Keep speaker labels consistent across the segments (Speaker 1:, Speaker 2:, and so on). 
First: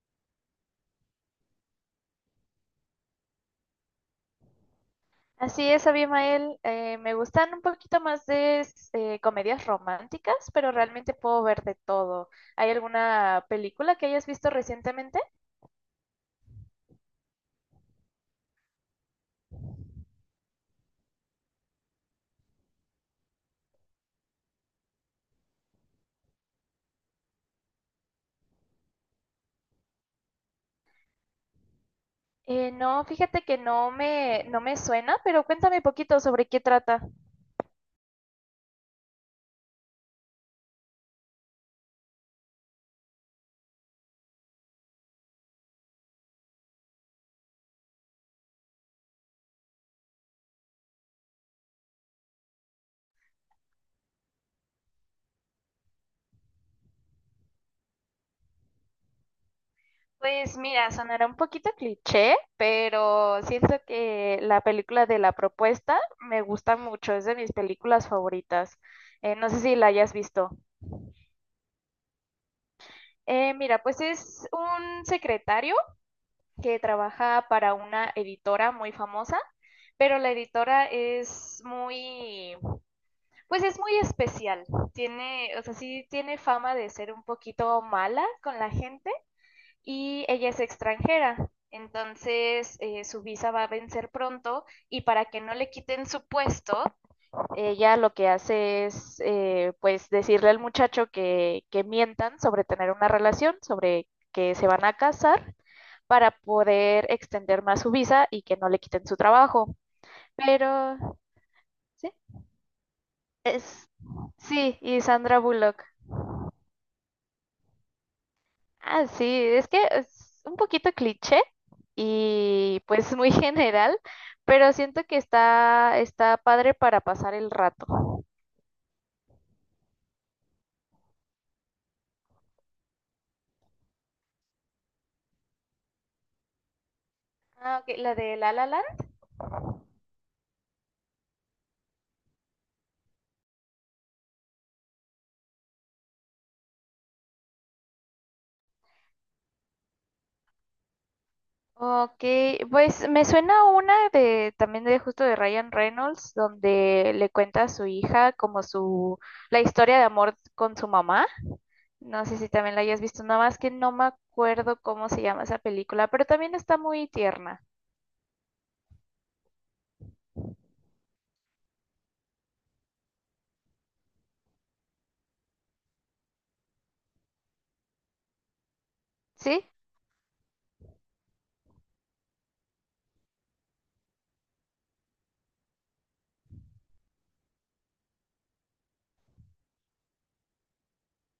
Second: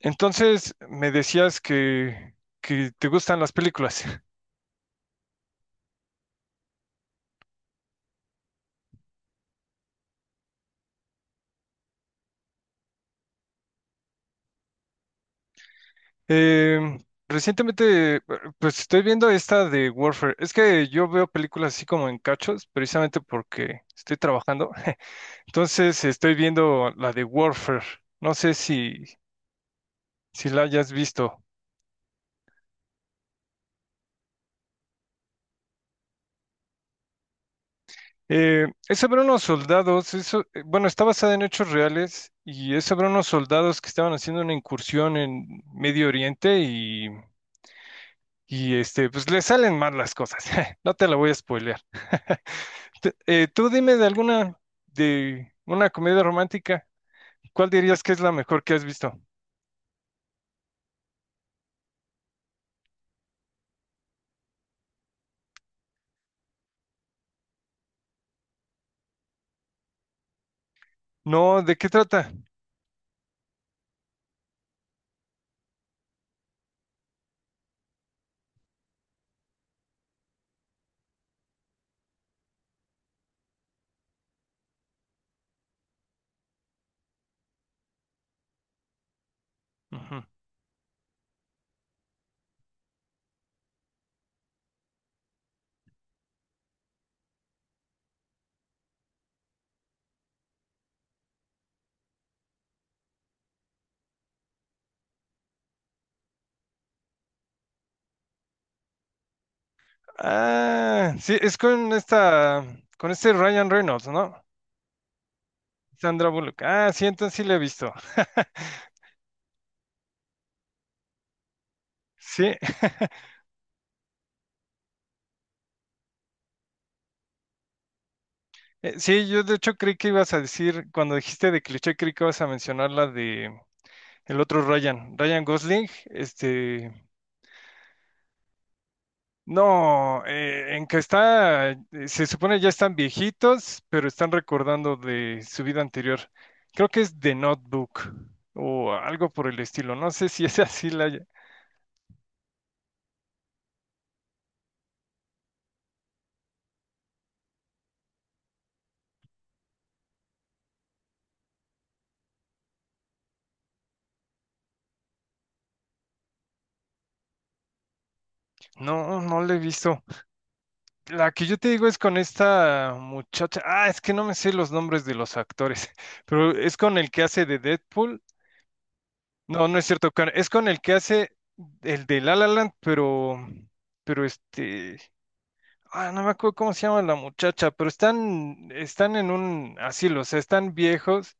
Speaker 1: Entonces, me decías que te gustan las películas.
Speaker 2: Así es, Abimael. Me gustan un poquito más de comedias románticas, pero realmente puedo ver de todo. ¿Hay alguna película que hayas visto recientemente?
Speaker 1: Em, recientemente, pues estoy viendo esta de Warfare. Es que yo veo películas así como en cachos, precisamente porque estoy trabajando. Entonces, estoy viendo la de Warfare. No sé si la hayas visto.
Speaker 2: No, fíjate que no me suena, pero cuéntame poquito sobre qué trata.
Speaker 1: Es sobre unos soldados, eso, bueno, está basada en hechos reales y es sobre unos soldados que estaban haciendo una incursión en Medio Oriente y este, pues le salen mal las cosas. No te la voy a spoilear. Tú dime de alguna, de una comedia romántica. ¿Cuál dirías que es la mejor que has visto?
Speaker 2: Pues mira, sonará un poquito cliché, pero siento que la película de La Propuesta me gusta mucho, es de mis películas favoritas. No sé si la hayas visto.
Speaker 1: No, ¿de qué trata?
Speaker 2: Mira, pues es un secretario que trabaja para una editora muy famosa, pero la editora es muy, pues es muy especial. Tiene, o sea, sí tiene fama de ser un poquito mala con la gente
Speaker 1: Ujú.
Speaker 2: y ella es extranjera. Entonces, su visa va a vencer pronto y para que no le quiten su puesto, ella lo que hace es, pues, decirle al muchacho que mientan sobre tener una relación, sobre que se van a casar para poder extender más su visa y que no le quiten su trabajo. Pero
Speaker 1: Ah, sí, es con
Speaker 2: sí,
Speaker 1: con este Ryan
Speaker 2: es
Speaker 1: Reynolds, ¿no?
Speaker 2: sí, y Sandra Bullock.
Speaker 1: Sandra Bullock. Ah, sí, entonces sí la he visto.
Speaker 2: Ah, sí, es que es un poquito cliché
Speaker 1: Sí,
Speaker 2: y pues muy general, pero siento que está padre para pasar el rato.
Speaker 1: sí, yo de hecho creí que ibas a decir, cuando dijiste de cliché, creí que ibas a mencionar la de el otro Ryan, Ryan Gosling,
Speaker 2: Ah, ok, la de La La Land.
Speaker 1: no, en que está, se supone ya están viejitos, pero están recordando de su vida anterior. Creo que es The Notebook o algo por el estilo. No sé si es así la...
Speaker 2: Ok, pues me suena una de también de justo de Ryan Reynolds, donde le cuenta a su hija como su la historia de amor con su mamá. No sé si también la hayas visto, nada más que no me acuerdo cómo se llama esa película, pero también está muy tierna.
Speaker 1: No, no la he visto. La que yo te digo es con esta muchacha. Ah, es que no me sé los nombres de los actores, pero es con el que hace de Deadpool. No,
Speaker 2: ¿Sí?
Speaker 1: no es cierto, es con el que hace el de La La Land, pero ah, no me acuerdo cómo se llama la muchacha, pero están en un asilo, o sea, están viejos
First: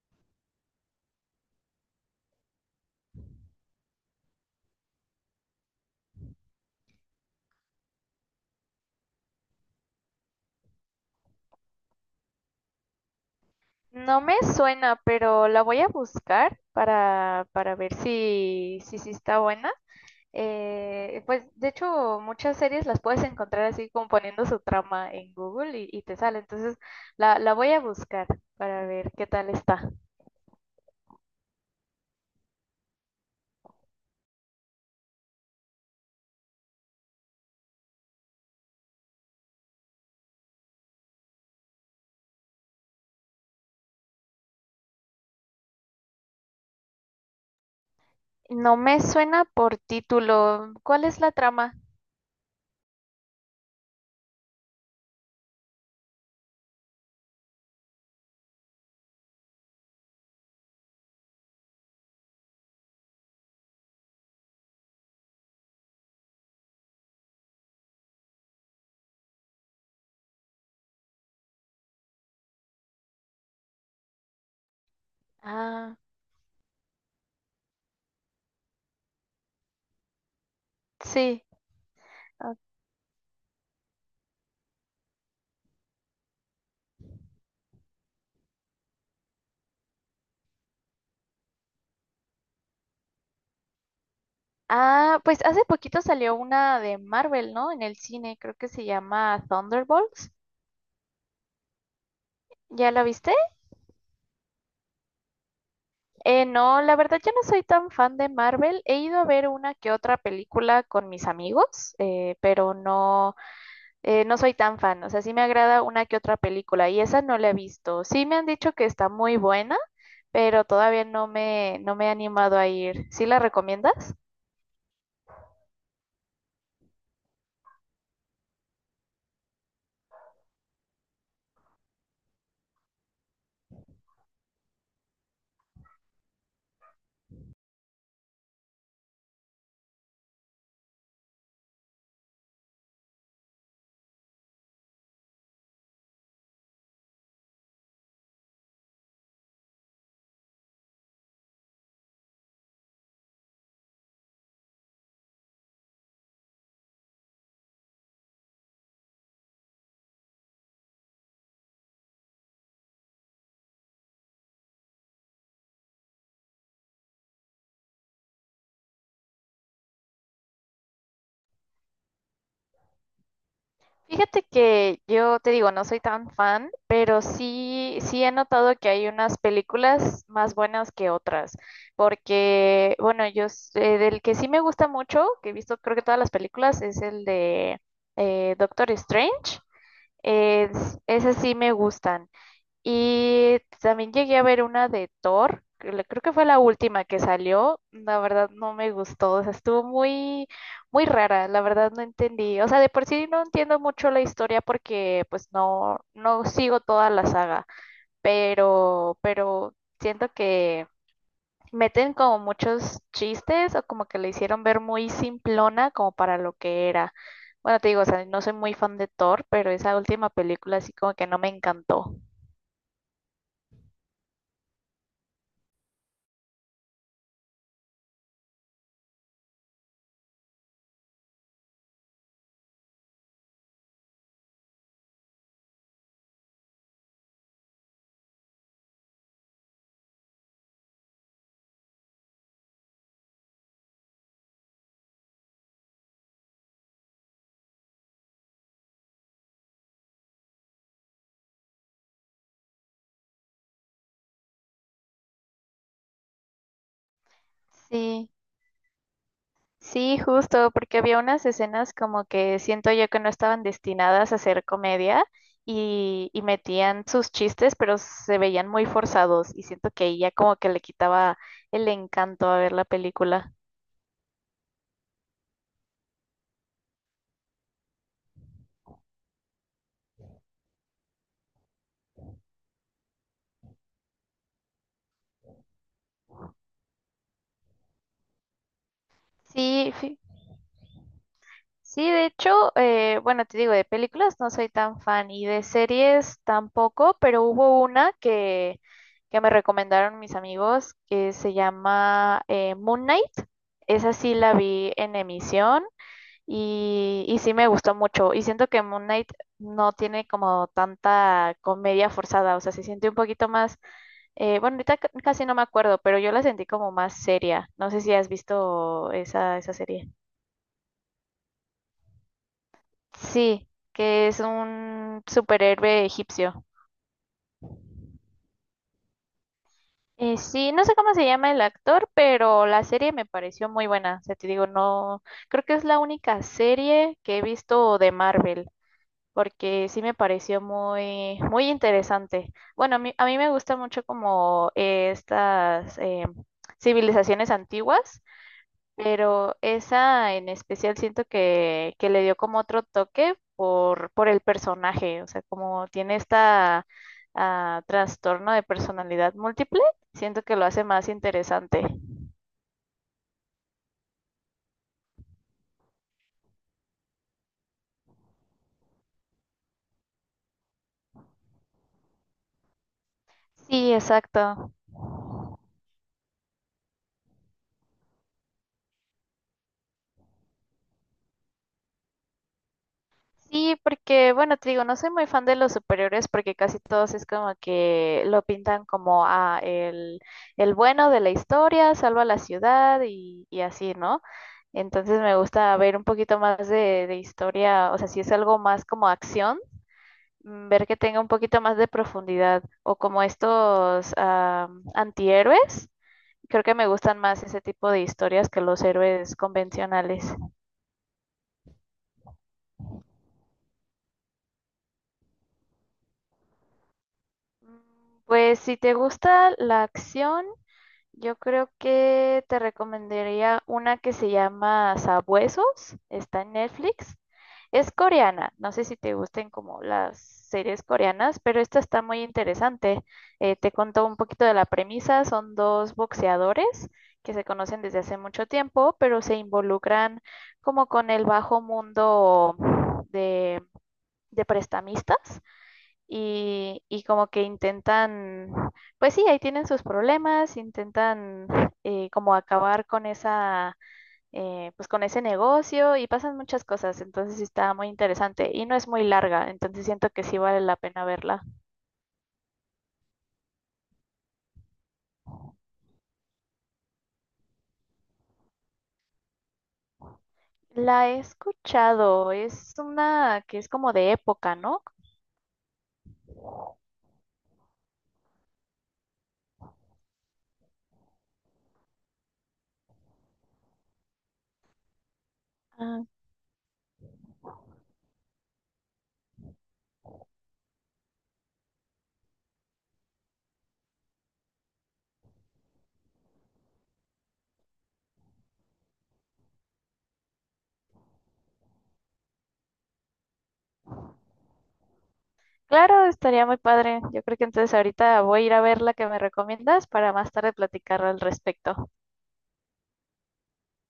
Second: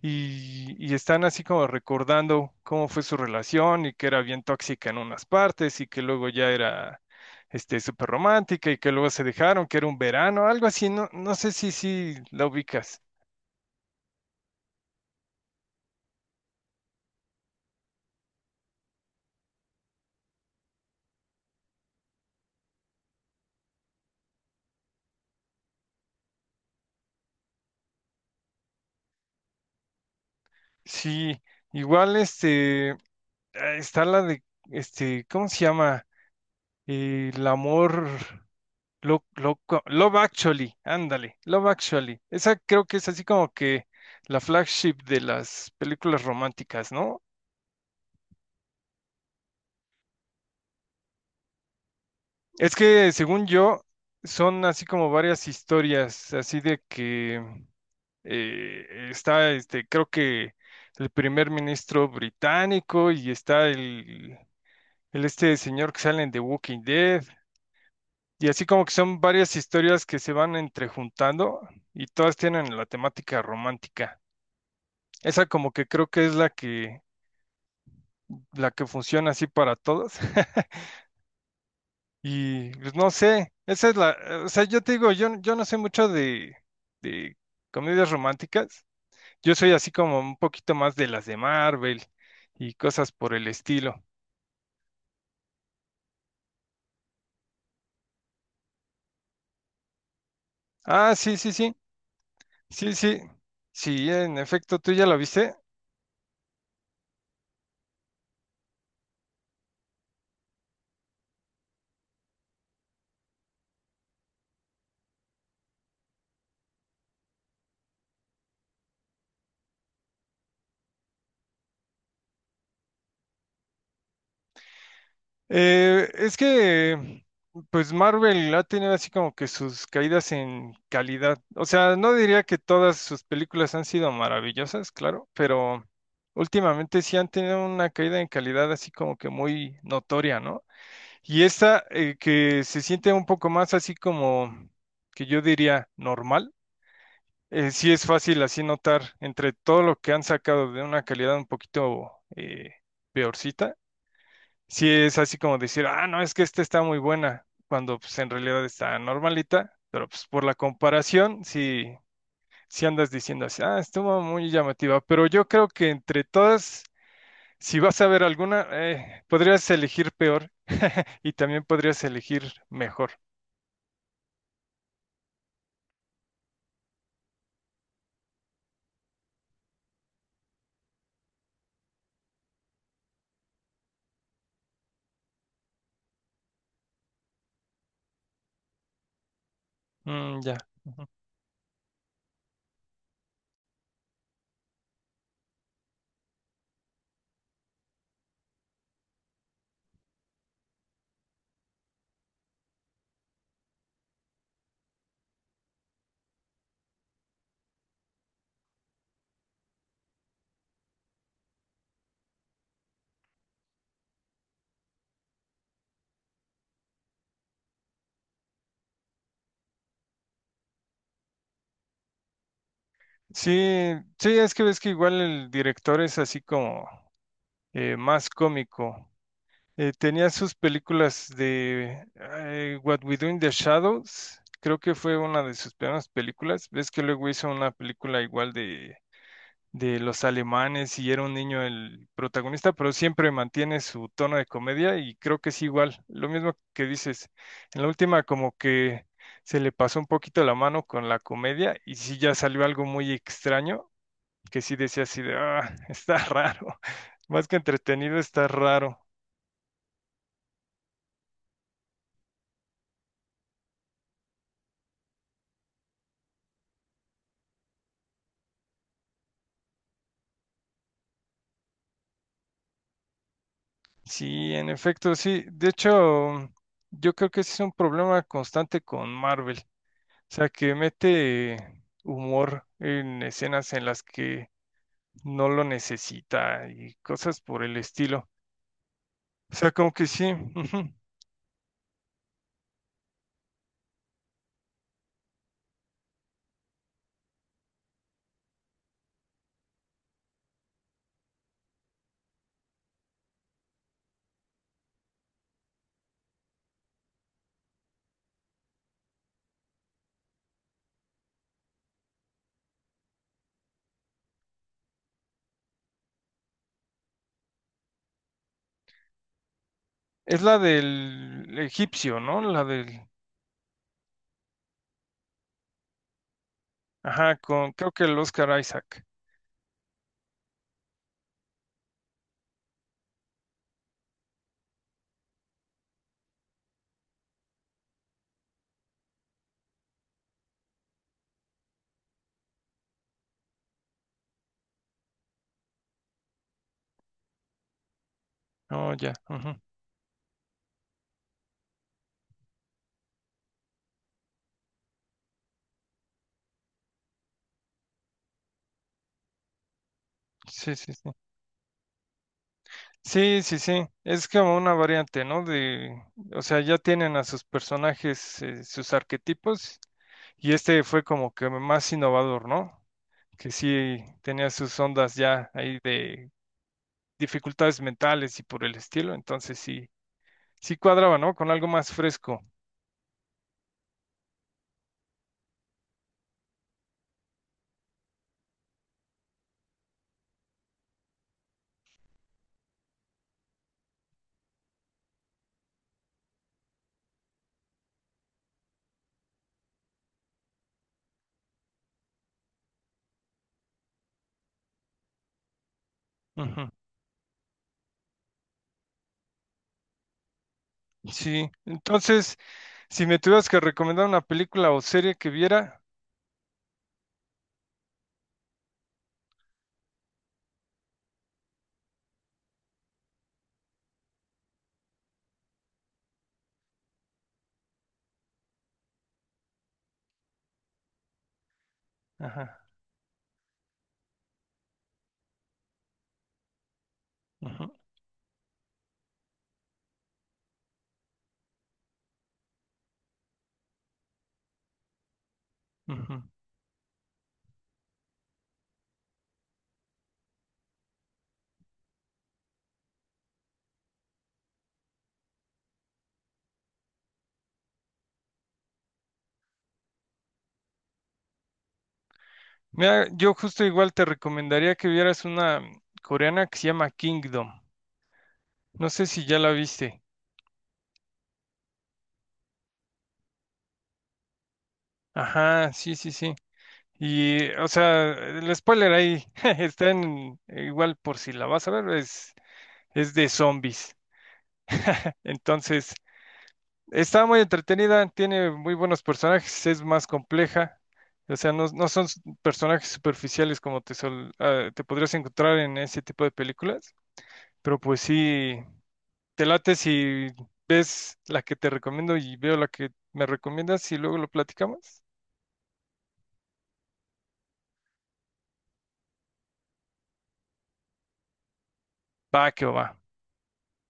Speaker 1: y están así como recordando cómo fue su relación y que era bien tóxica en unas partes y que luego ya era súper romántica y que luego se dejaron, que era un verano, algo así, no, no sé si la ubicas.
Speaker 2: No me suena, pero la voy a buscar para ver si está buena. Pues de hecho muchas series las puedes encontrar así como poniendo su trama en Google y te sale. Entonces la voy a buscar para ver qué tal está.
Speaker 1: Sí, igual ah, está la de, este, ¿cómo se llama? El amor. Lo, lo- Love Actually, ándale, Love Actually. Esa creo que es así como que la flagship de las películas románticas, ¿no?
Speaker 2: No me suena por título. ¿Cuál es la trama?
Speaker 1: Es que según yo, son así como varias historias, así de que está, creo que el primer ministro británico y está el este señor que sale en The Walking Dead. Y así como que son varias historias que se van entrejuntando y todas tienen la temática romántica. Esa como que
Speaker 2: Ah,
Speaker 1: creo que es la que funciona así para todos.
Speaker 2: sí.
Speaker 1: Y pues no sé, esa es la, o sea, yo te digo, yo no sé mucho de comedias románticas. Yo soy así como un poquito más de las de Marvel y cosas por el estilo.
Speaker 2: Ah, pues hace poquito salió una de Marvel, ¿no? En el cine, creo que se llama Thunderbolts.
Speaker 1: Ah, sí, sí, sí,
Speaker 2: ¿Ya
Speaker 1: sí,
Speaker 2: la
Speaker 1: sí,
Speaker 2: viste?
Speaker 1: sí, en efecto, ¿tú ya la viste?
Speaker 2: No, la verdad yo no soy tan fan de Marvel. He ido a ver una que otra película con mis amigos, no soy tan fan. O sea, sí me agrada una que otra película y esa no la he visto. Sí me han dicho que está muy buena, pero todavía no me he animado a ir. ¿Sí la recomiendas?
Speaker 1: Eh, es que, pues Marvel ha tenido así como que sus caídas en calidad. O sea, no diría que todas sus películas han sido maravillosas, claro, pero últimamente sí han tenido una caída en calidad así como que muy notoria, ¿no? Y esta que se siente un poco más así como que yo diría normal, sí es fácil así notar entre todo lo que han sacado de una calidad un poquito eh, peorcita sí es así como decir, ah, no, es que esta está muy buena, cuando pues en realidad está normalita, pero pues por la comparación, sí, sí andas diciendo así, ah, estuvo muy llamativa, pero yo creo que entre todas, si vas a ver alguna, podrías elegir peor y también podrías elegir mejor.
Speaker 2: Fíjate que yo te digo, no soy tan fan, pero sí he notado que hay unas películas más buenas que otras, porque, bueno, del que sí me gusta mucho, que he visto creo que todas las películas, es el de Doctor Strange.
Speaker 1: Mm, ya.
Speaker 2: Es,
Speaker 1: Ujú.
Speaker 2: esas sí me gustan. Y también llegué a ver una de Thor, que creo que fue la última que salió. La verdad no me gustó, o sea, muy rara, la verdad no entendí. O sea, de por sí no entiendo mucho la historia porque no sigo toda la saga, pero siento que meten como muchos chistes o como que le hicieron ver muy simplona como para lo que era. Bueno, te digo, o sea, no soy muy fan de Thor, pero esa última película así como que no me encantó.
Speaker 1: Sí, sí, es que ves que igual el director es así como más cómico. Tenía sus películas de What We Do in the Shadows, creo que fue una de sus primeras películas. Ves que luego hizo una película igual de los alemanes y era un niño el protagonista, pero siempre mantiene su tono de comedia y creo que es igual, lo mismo que dices. En la última como que se le pasó un poquito la mano con la comedia y sí ya salió algo muy extraño, que sí decía así de, ah, está raro, más que entretenido,
Speaker 2: Sí.
Speaker 1: está raro.
Speaker 2: Sí, justo, porque había unas escenas como que siento yo que no estaban destinadas a ser comedia y metían sus chistes, pero se veían muy forzados y siento que ahí ya como que le quitaba el encanto a ver la película.
Speaker 1: Sí, en efecto, sí. De hecho, yo creo que ese es un problema constante con Marvel. O sea, que mete humor en escenas en las que no lo necesita y cosas por el estilo. O sea, como
Speaker 2: Sí,
Speaker 1: que
Speaker 2: fi-
Speaker 1: sí. Ujú.
Speaker 2: sí, de hecho, bueno, te digo, de películas no soy tan fan y de series tampoco, pero hubo una que me recomendaron mis amigos que se llama Moon Knight. Esa sí la vi en emisión. Y sí me gustó mucho. Y siento que Moon Knight no tiene como tanta comedia forzada. O sea, se siente un poquito más. Bueno, ahorita casi no me acuerdo, pero yo la sentí como más seria. No sé si has visto esa serie.
Speaker 1: Es la del egipcio, ¿no? La del...
Speaker 2: Sí, que es un superhéroe egipcio.
Speaker 1: Ajá, con... creo que el Oscar Isaac.
Speaker 2: Sí, no sé cómo se llama el actor, pero la serie me pareció muy buena. O sea, te digo, no. Creo que es la única serie que he visto de Marvel, porque sí me pareció muy interesante. Bueno, a mí me gusta mucho como estas civilizaciones antiguas,
Speaker 1: Oh, ya.
Speaker 2: pero
Speaker 1: Ujú.
Speaker 2: esa en especial siento que le dio como otro toque por el personaje, o sea, como tiene esta trastorno de personalidad múltiple, siento que lo
Speaker 1: Sí,
Speaker 2: hace
Speaker 1: sí,
Speaker 2: más
Speaker 1: sí.
Speaker 2: interesante.
Speaker 1: Sí, sí, sí. Es como una variante, ¿no? De... O sea, ya tienen a sus personajes, sus arquetipos y este fue como que más innovador, ¿no? Que
Speaker 2: Sí,
Speaker 1: sí tenía
Speaker 2: exacto.
Speaker 1: sus ondas ya ahí de dificultades mentales y por el estilo, entonces sí, sí cuadraba, ¿no? Con algo más fresco.
Speaker 2: Sí, porque bueno, te digo, no soy muy fan de los superiores porque casi todos es como que lo pintan como ah, el bueno de la historia, salva la ciudad y así, ¿no? Entonces me gusta ver un poquito más de historia, o sea, si es algo más como acción, mm, ver que tenga un poquito más de profundidad o como estos ah, antihéroes, creo
Speaker 1: Ujú.
Speaker 2: que me gustan más ese tipo de historias que los héroes convencionales.
Speaker 1: Sí, entonces, si me tuvieras que recomendar una película o serie que viera,
Speaker 2: Mm, pues si te gusta la acción, yo creo que te recomendaría una que se llama Sabuesos, está en Netflix. Es coreana, no sé si te gusten como las series coreanas, pero esta está muy
Speaker 1: ajá,
Speaker 2: interesante. Te contó un poquito de la premisa, son dos boxeadores que se
Speaker 1: ujú,
Speaker 2: conocen desde hace mucho tiempo, pero se involucran como con el bajo mundo de, de prestamistas
Speaker 1: ujú.
Speaker 2: y como que intentan, pues sí, ahí tienen sus problemas, intentan como acabar con pues con ese negocio y pasan muchas cosas, entonces sí está muy interesante y no es muy larga, entonces siento que sí vale la pena verla.
Speaker 1: Mira, yo justo igual te recomendaría que vieras una coreana que se llama Kingdom. No sé si ya la viste.
Speaker 2: La he escuchado, es una que es como de época, ¿no?
Speaker 1: Ajá, sí, sí, sí. Y, o sea, el spoiler ahí está en, igual por si la vas a es de zombies. Entonces,
Speaker 2: Ah,
Speaker 1: está muy entretenida, tiene muy buenos personajes, es más compleja. O sea, no, no son personajes superficiales como te podrías encontrar en ese tipo de películas. Pero pues sí, te late si ves la que te recomiendo y veo la que me recomiendas y luego lo platicamos.
Speaker 2: claro, estaría muy padre. Yo creo que entonces ahorita voy a ir a ver la que me recomiendas para más tarde platicar al respecto.
Speaker 1: Va, que va.